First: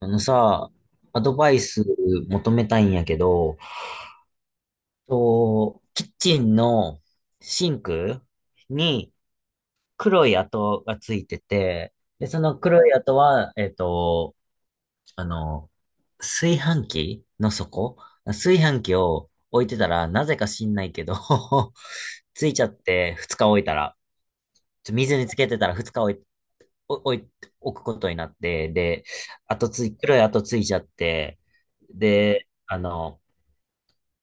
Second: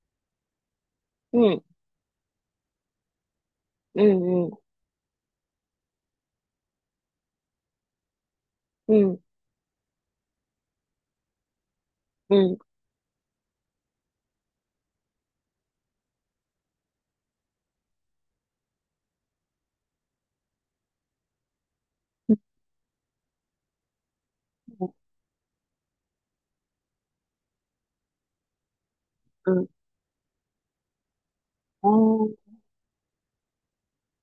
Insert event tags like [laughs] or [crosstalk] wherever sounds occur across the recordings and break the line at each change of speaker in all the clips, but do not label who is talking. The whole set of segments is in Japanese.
あのさ、アド
う
バイ
ん、
ス求めたいんやけど、
うん、うん、
キッチンのシンク
う
に
ん、
黒い跡がついてて、で、
う
その
ん、
黒い跡は、あの、炊飯器の底炊飯器を置いてたら、なぜか知んないけど [laughs] ついちゃって2日置いたら、水につけてたら2日置い、お置い、置くことになって、で、
うん、
跡つい、黒い跡ついちゃって、
あー、
で、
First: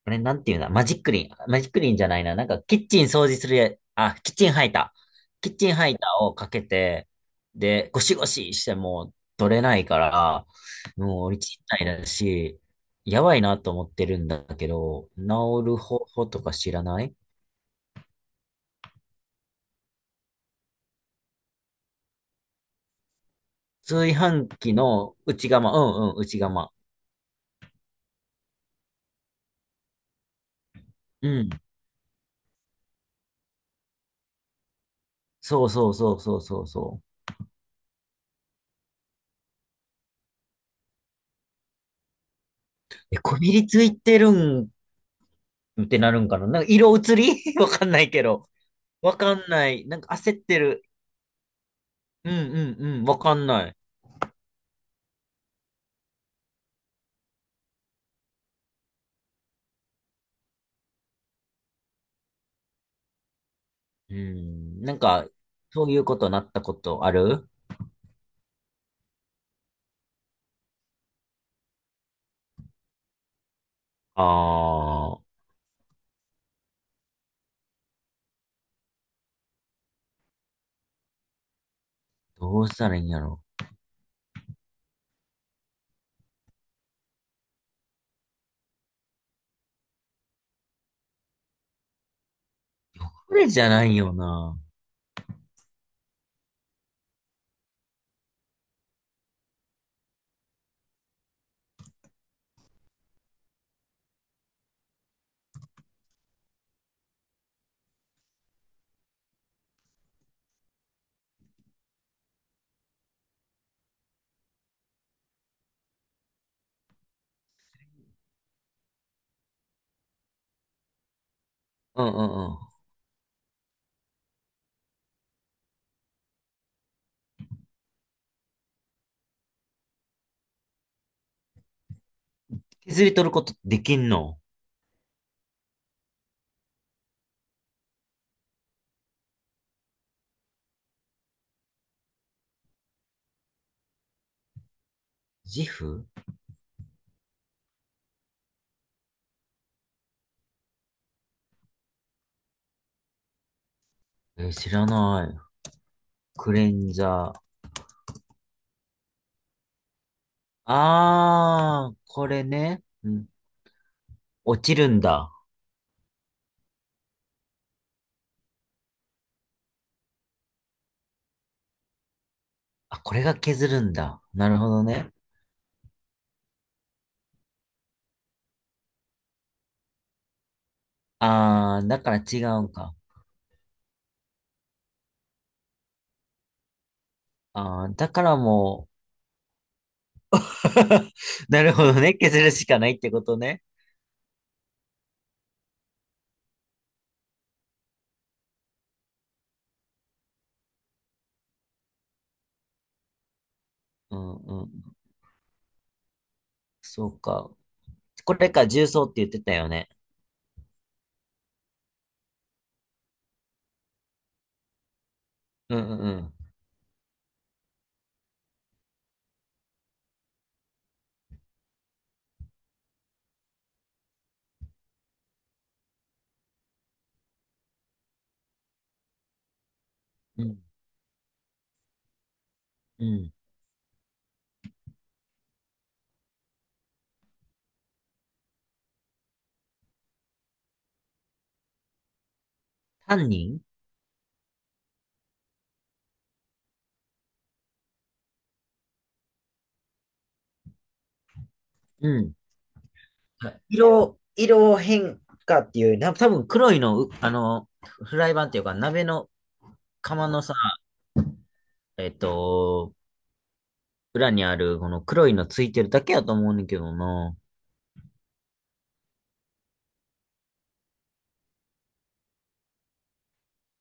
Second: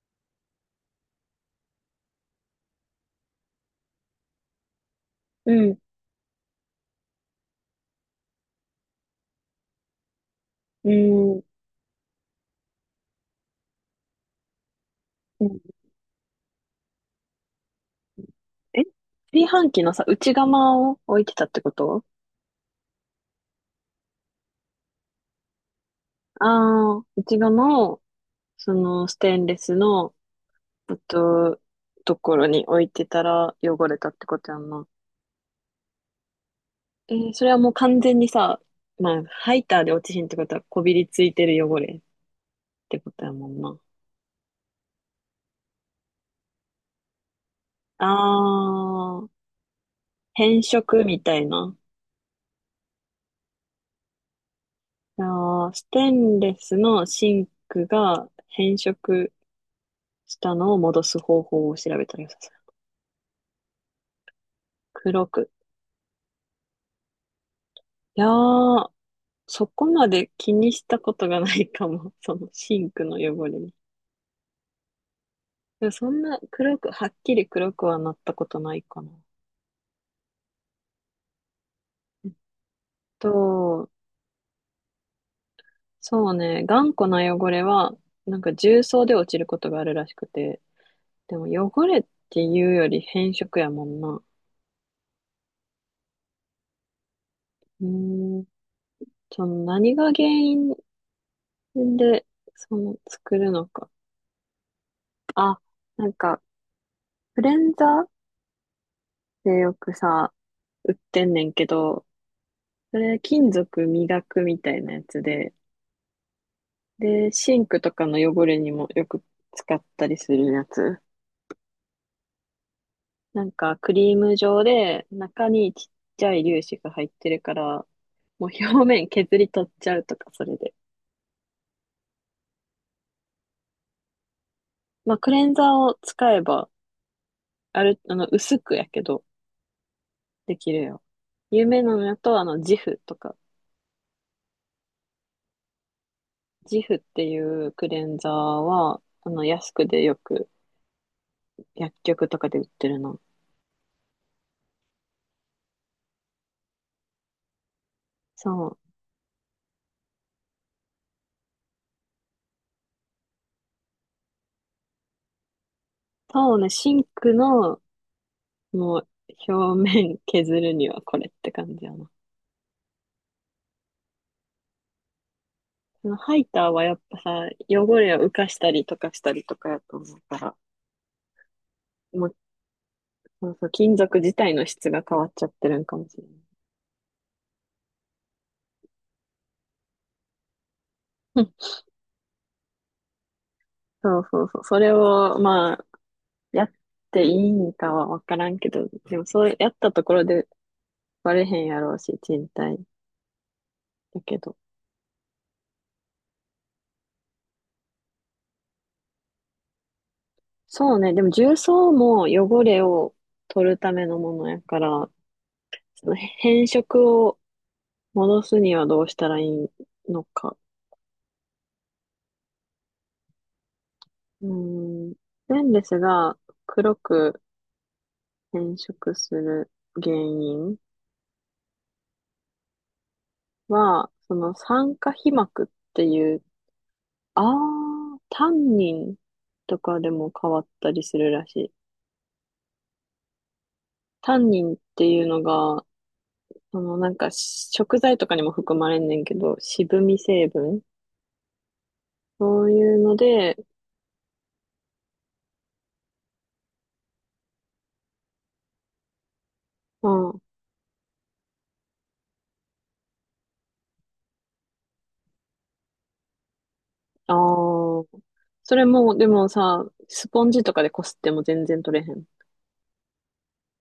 あれ、なんていうんだ、マジックリン。マジックリンじゃないな。なんか、キッチン掃除するや、あ、キッチンハイター。キ
う
ッチン
ん、
ハイターをかけて、で、ゴシゴシしても取れないから、
う
もう俺
ん、
ないだし、やばいなと思ってるんだけど、治
うん。
る方法とか知らない。
え、炊飯器のさ、内釜を置いてたってこと？
炊飯器の内釜、うんうん、内
あ
釜。
あー、内釜を、その、ステンレスの、えっ
うん。
と、ところに置いてたら汚れたってことやんな。
そうそうそうそうそうそ
それはもう完全にさ、まあ、ハイターで落ちひんってことは、こびりついてる汚れっ
う。
てこ
え、
とや
こ
も
び
ん
り
な。
ついてるんってなるんかな。なんか色移り [laughs] わかんな
あ
いけど。わか
あ、
んない。なんか焦って
変
る。
色みたいな。
うんうんうん、わかんない。
あー、ステンレスのシンクが変色したのを戻す方法を調べたらよさそう。
うん、なん
黒
か、
く。
そういうことなったことある？
いやー、そこまで気にしたことがないかも。[laughs] そのシンクの汚れに。
ああー、
でもそんな黒く、はっきり黒くはなったことないかな。えっ
どうしたらいいんやろ。
と、そうね、頑固な汚れは、なんか重曹で落ちることがあるらしくて、でも汚れっていうより変
これ
色
じゃ
や
な
も
い
ん
よ
な。
な。
うーん、その何が原因んで、その、作るのか。あ、なんか、クレンザーでよくさ、売ってんねんけど、それ金属磨くみたいなやつで、で、シンクとかの汚れにもよく使ったりするやつ。
うんうんうん。
なんか、クリーム状で、中にちっちゃい粒子が入ってるから、もう表面削り取っちゃうとか、それで。
削り取ることできんの？
まあ、クレンザーを使えば、ある、あの、薄くやけど、できるよ。有名なのやと、ジフとか。
ジフ？
ジフっていうクレンザーは、安くでよく薬局とかで売ってるの。
えー、知らない。クレンザー。
そう。
ああ、これね。うん。落ちるんだ。
そうね、シンクの、もう、表面削るにはこれって感じやな。
あ、これが削るんだ。なるほどね。
そのハイターはやっぱさ、汚れを浮かしたりとかしたりとかやと思うから、
ああ、だから
もう、
違うんか。
そうそう、金属自体の質が変わっちゃってるんかもしれない。
ああ、だからも
うん、
う、[laughs] なるほどね。削るしかないってことね。
そうそうそう。それを、まあ、やっていいんかはわからんけど、でもそうやったところでバレへんやろうし、賃貸
う
だ
ん
けど。
うん。そうか。これか、重曹って言ってたよね。
そうね。でも重曹も汚れを取るためのものやから、
うん
そ
う
の
ん
変色を戻すにはどうしたらいいのか。うーん。レンレスが黒く変色する原
うん。うん。
因
うん。
は、その酸化皮膜っていう、タンニンとかでも変わったりするらしい。
タンニン。
タンニンっていうのが、そのなんか食材とかにも含まれんねんけど、渋み成分
うん。
そういうの
は
で、
い。色変化っていう、な、多分黒いの、あの、フライパンっていうか、鍋の
う
釜
ん。
のさ、えっと、裏にある、この黒いのついてるだけやと思うねんけど
あ
な。
あ。それも、でもさ、スポンジとかでこすっても全然取れへん。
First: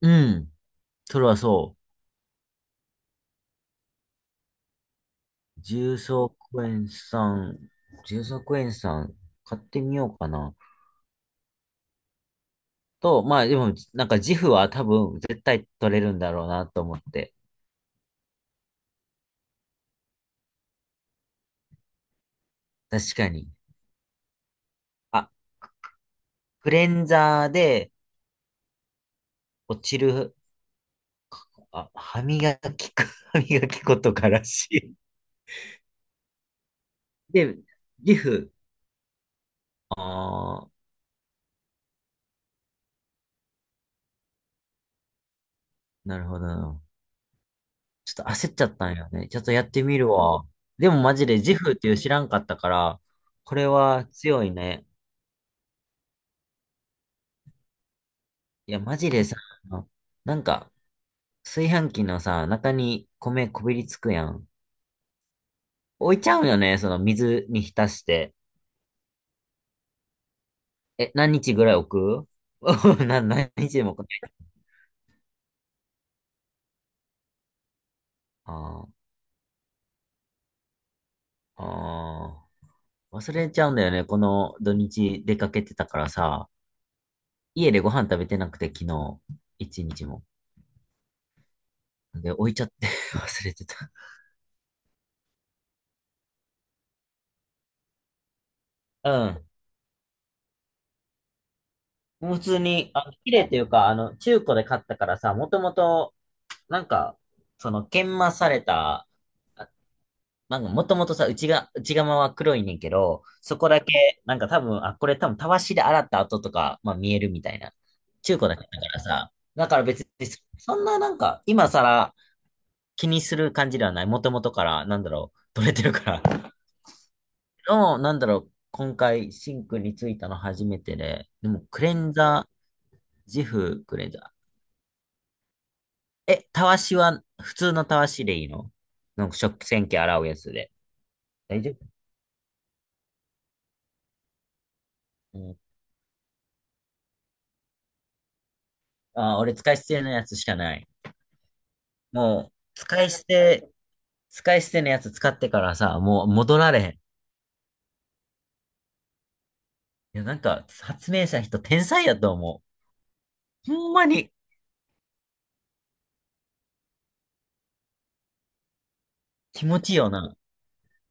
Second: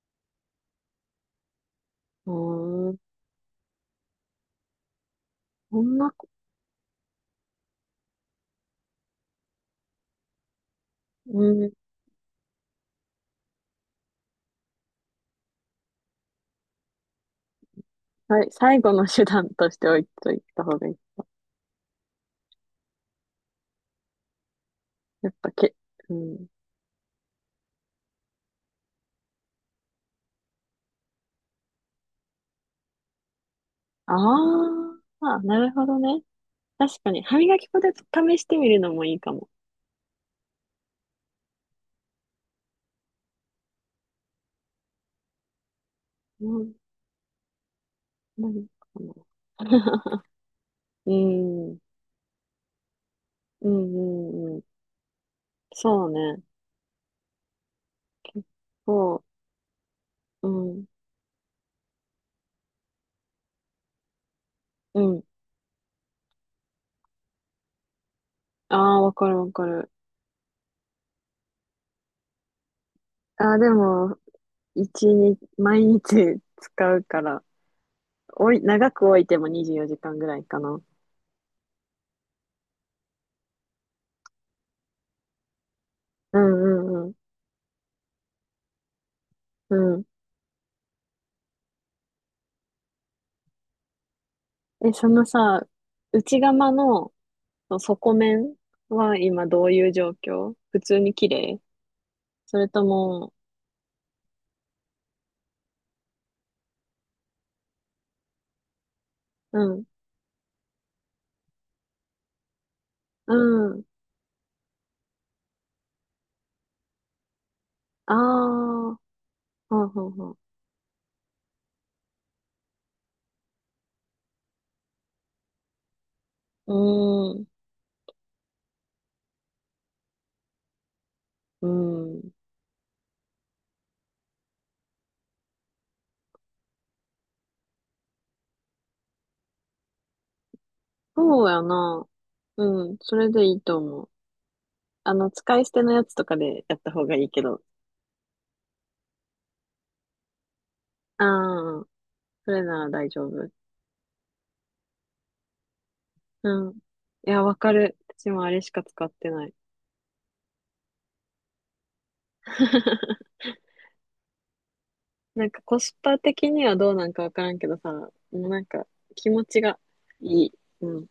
うん。それはそ
うーん。
う。
そんなこ、
重曹クエン酸、買ってみようかな。
うん。
まあでも、なんか自負は多分絶対取れるんだろうなと思って。
はい、最後の手段として置いといた方がいい。
確かに。
や
あ、
っぱけ、うん。
クレンザーで落ちる、あ、歯磨き粉、[laughs] 歯磨き粉とからし
あ
い。
あ、なるほどね。確かに、歯
で、
磨き粉で
リ
試し
フ。
てみるのもいいかも。
ああ、なるほ
うん。
ど。ちょっと焦っちゃ
何か
ったんよ
な。
ね。ちょっとやってみる
[laughs]
わ。でも
う
マジでジフっ
ん。
ていう知らんかったから、これ
うんう
は強い
んうん。
ね。
そうね。結
いや、マジ
構、
でさ、なん
う
か、
ん。
炊飯器のさ、中に米こびりつくやん。
うん。
置いちゃうよね、その水に浸して。
ああ、わかるわかる。
え、何日ぐらい置く？ [laughs] な、何
ああ、で
日でも置く
も、
ね。
一日、毎日使うから、
あ
長
あ。
く置いても24時間ぐらいかな。
ああ、忘れちゃうんだよね。この土日出かけてたから
う
さ、
んうん
家でご飯食べてなくて、昨日、
う
一
ん。うん。
日も。で、置いちゃって [laughs] 忘れてた。
え、そのさ、内釜のその底面
う
は今
ん。
どういう状況？普通に綺麗？
普
そ
通
れと
に、あ、綺
も、
麗というか、中古で買ったからさ、もともと、なんか、その、研磨された、
う
あ
ん、
なんか、もともとさ、内側は黒いねんけど、
う
そこだ
ん。
け、なんか多分、あ、これ多分、たわしで洗った跡とか、まあ見えるみたいな。
あ
中古だけだか
あ、
らさ、だから
ほう
別
ほう
に、
ほ
そんななんか、今更、気にする感じではない。もともとから、なんだろう、取れてるから。[laughs]
う。うーん、
の、なんだろう、今回、シンクについたの初めてで、でも、
う
クレン
ん。
ザー、ジフクレンザー。え、たわしは、普通のたわしでいいの？なんか食洗機洗うやつで。
そうや
大丈夫、
な。うん、それでいいと思う。
うん、
使い捨てのやつとかでやった方がいいけど。
俺使い捨てのやつしかない。
ああ、そ
もう、
れなら大丈夫。
使い捨てのやつ使ってからさ、もう戻
う
ら
ん。
れへん。い
いや、わかる。私もあれしか使ってない。
や、なんか、発明した人天才やと思
[laughs]
う。ほんまに
なんかコスパ的にはどうなんかわからんけどさ、もうなんか気持ち
気
が
持ちいいよな。
いい。うん。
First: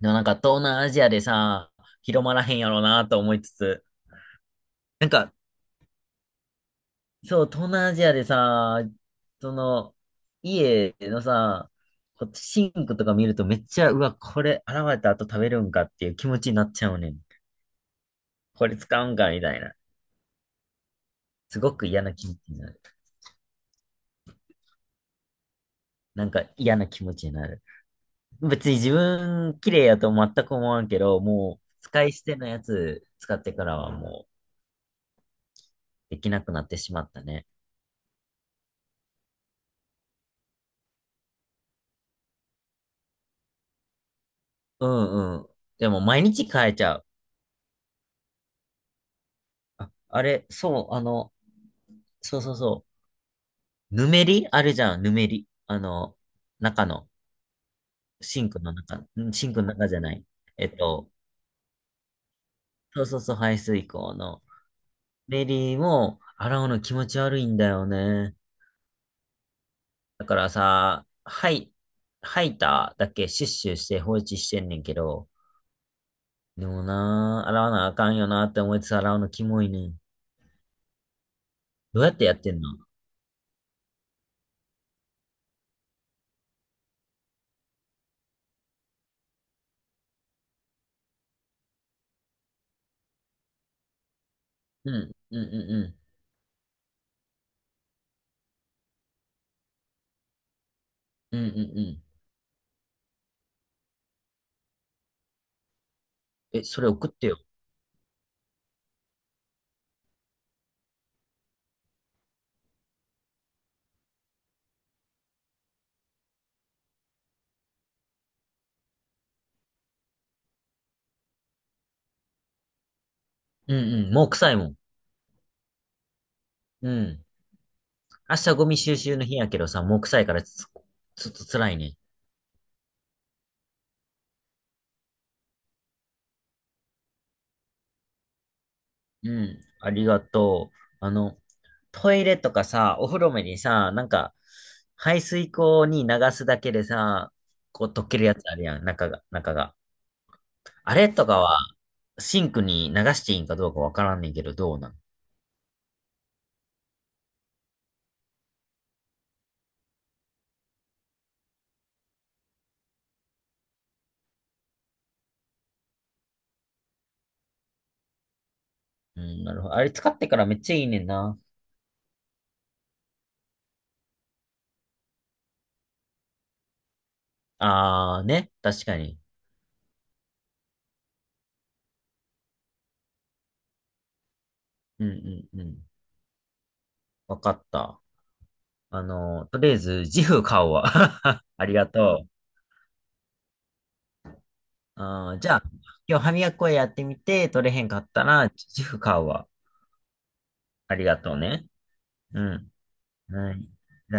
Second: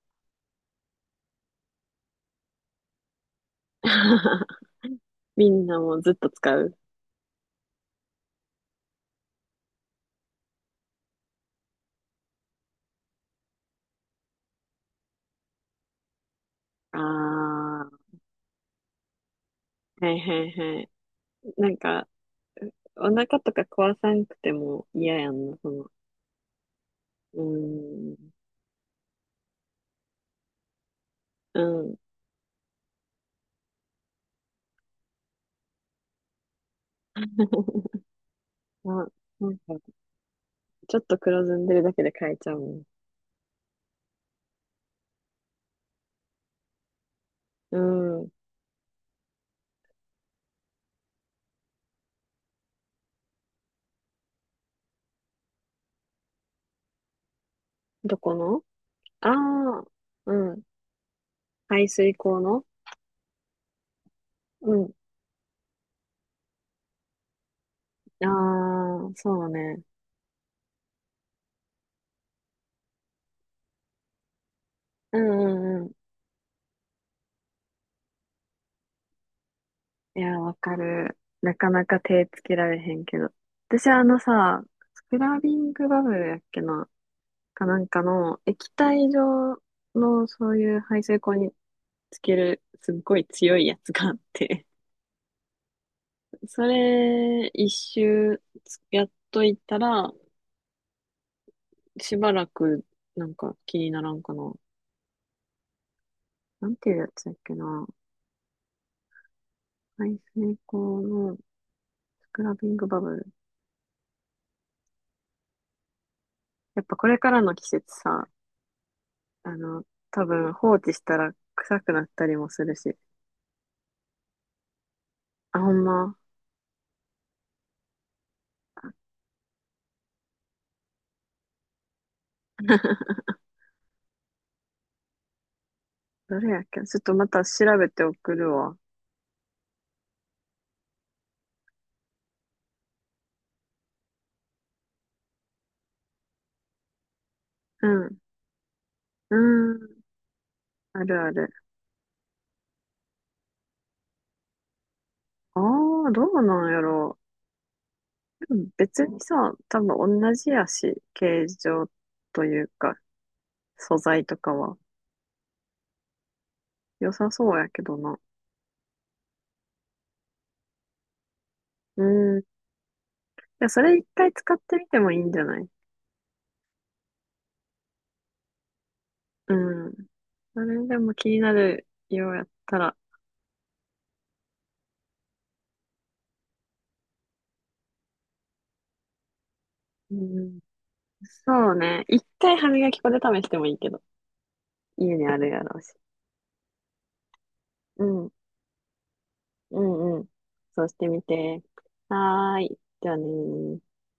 でもなんか東南アジアでさ、広まらへんやろうなと思いつつ、
[laughs]
なんか、
みんなもずっと使う。
そう、東南アジアでさ、その、家のさ、こうシンクとか見るとめっちゃ、うわ、これ洗われた後食べるんかっていう気持ちになっちゃうねん。
あ
これ使うんかみたいな。
あ、はいはいはい。
す
な
ご
ん
く嫌
か、
な気持ちになる。
お腹とか壊さんくても嫌やんな、その。
なんか嫌な気持ちに
う
なる。
ーん。
別に自分綺麗やと全く思わんけど、もう
うん。
使い捨てのやつ使ってからはもうできなくなってしまったね。
[laughs] あ、なんか、ちょっと黒ずんでるだけで変えちゃうもん。
うんうん。でも毎日変えちゃう。
うん。
あ、あれ、そう、そうそうそう。ぬめりあるじゃん、ぬめり。あの、中の、
どこ
シンク
の？
の中、
あ
シンクの
あー、
中じゃない。
うん。
えっと、
排水口の、
そうそうそう、排水口の。
うん、
ぬめりも、洗うの気持ち悪いんだよ
あ
ね。
あ、そうね。
だからさ、はい、吐いただけシュッシュして放置してんねんけ
う
ど、
んうんうん。
でもな、洗わなあかんよなって思いつつ洗うのキモいねん。
いや、わかる。なかなか
どうやって
手
やっ
つ
て
け
んの？
られへんけど。私あのさ、スクラビングバブルやっけな、かなんかの液体状のそういう排水口につけるすっごい強いやつがあって、
うん、うん、うん、
それ一周やっといたら、
うん、うん、うん、うん。
しばらくなんか気にならんかな。
え、
なん
それ
ていうや
送っ
つ
て
やっ
よ。
けな。排水口のスクラビングバブル。やっぱこれからの季節さ、あの、多分放置したら臭くなったりもするし。
うん、うん、もう臭いもん。
あ、ほんま。
うん。明日ゴミ収集の日やけどさ、もう臭いからちょっと辛いね。
どれやっけ？ちょっとまた調べて送るわ。
うん。ありがとう。あの、トイレとかさ、お風呂目にさ、なんか、排水口に流すだけでさ、こ
う
う溶
ん。
けるやつあるやん、
う
中が。
ん。
あ
あ
れ
る
と
あ
か
る。
は、シンクに流していいんかどうかわからんねんけど、どうなん？
ああ、どうなんやろう。でも別にさ、多分同じやし、形状というか、素材とかは。良さそうやけどな。
うん、なるほど。あれ使ってからめっちゃいいねんな。
うん。いや、それ一回使ってみてもいいんじゃない？
あーね、確かに。
うん。それでも気になるようやったら。
うんうんうん。わかった。あの、とりあえず、
う
ジフ
ん。
買おうわ。[laughs] あ
そ
り
う
が
ね。
と
一
う。
回歯磨き粉で試してもいいけど。家に
あ
あ
ー
る
じゃ
や
あ、
ろうし。
今日歯磨き粉やってみて、取れへんか
う
った
ん、
ら、自負買うわ。
うん、うん。そうし
あり
て
が
み
とう
て。
ね。う
はー
ん。
い。じゃあね
はい。
ー。
じゃあね。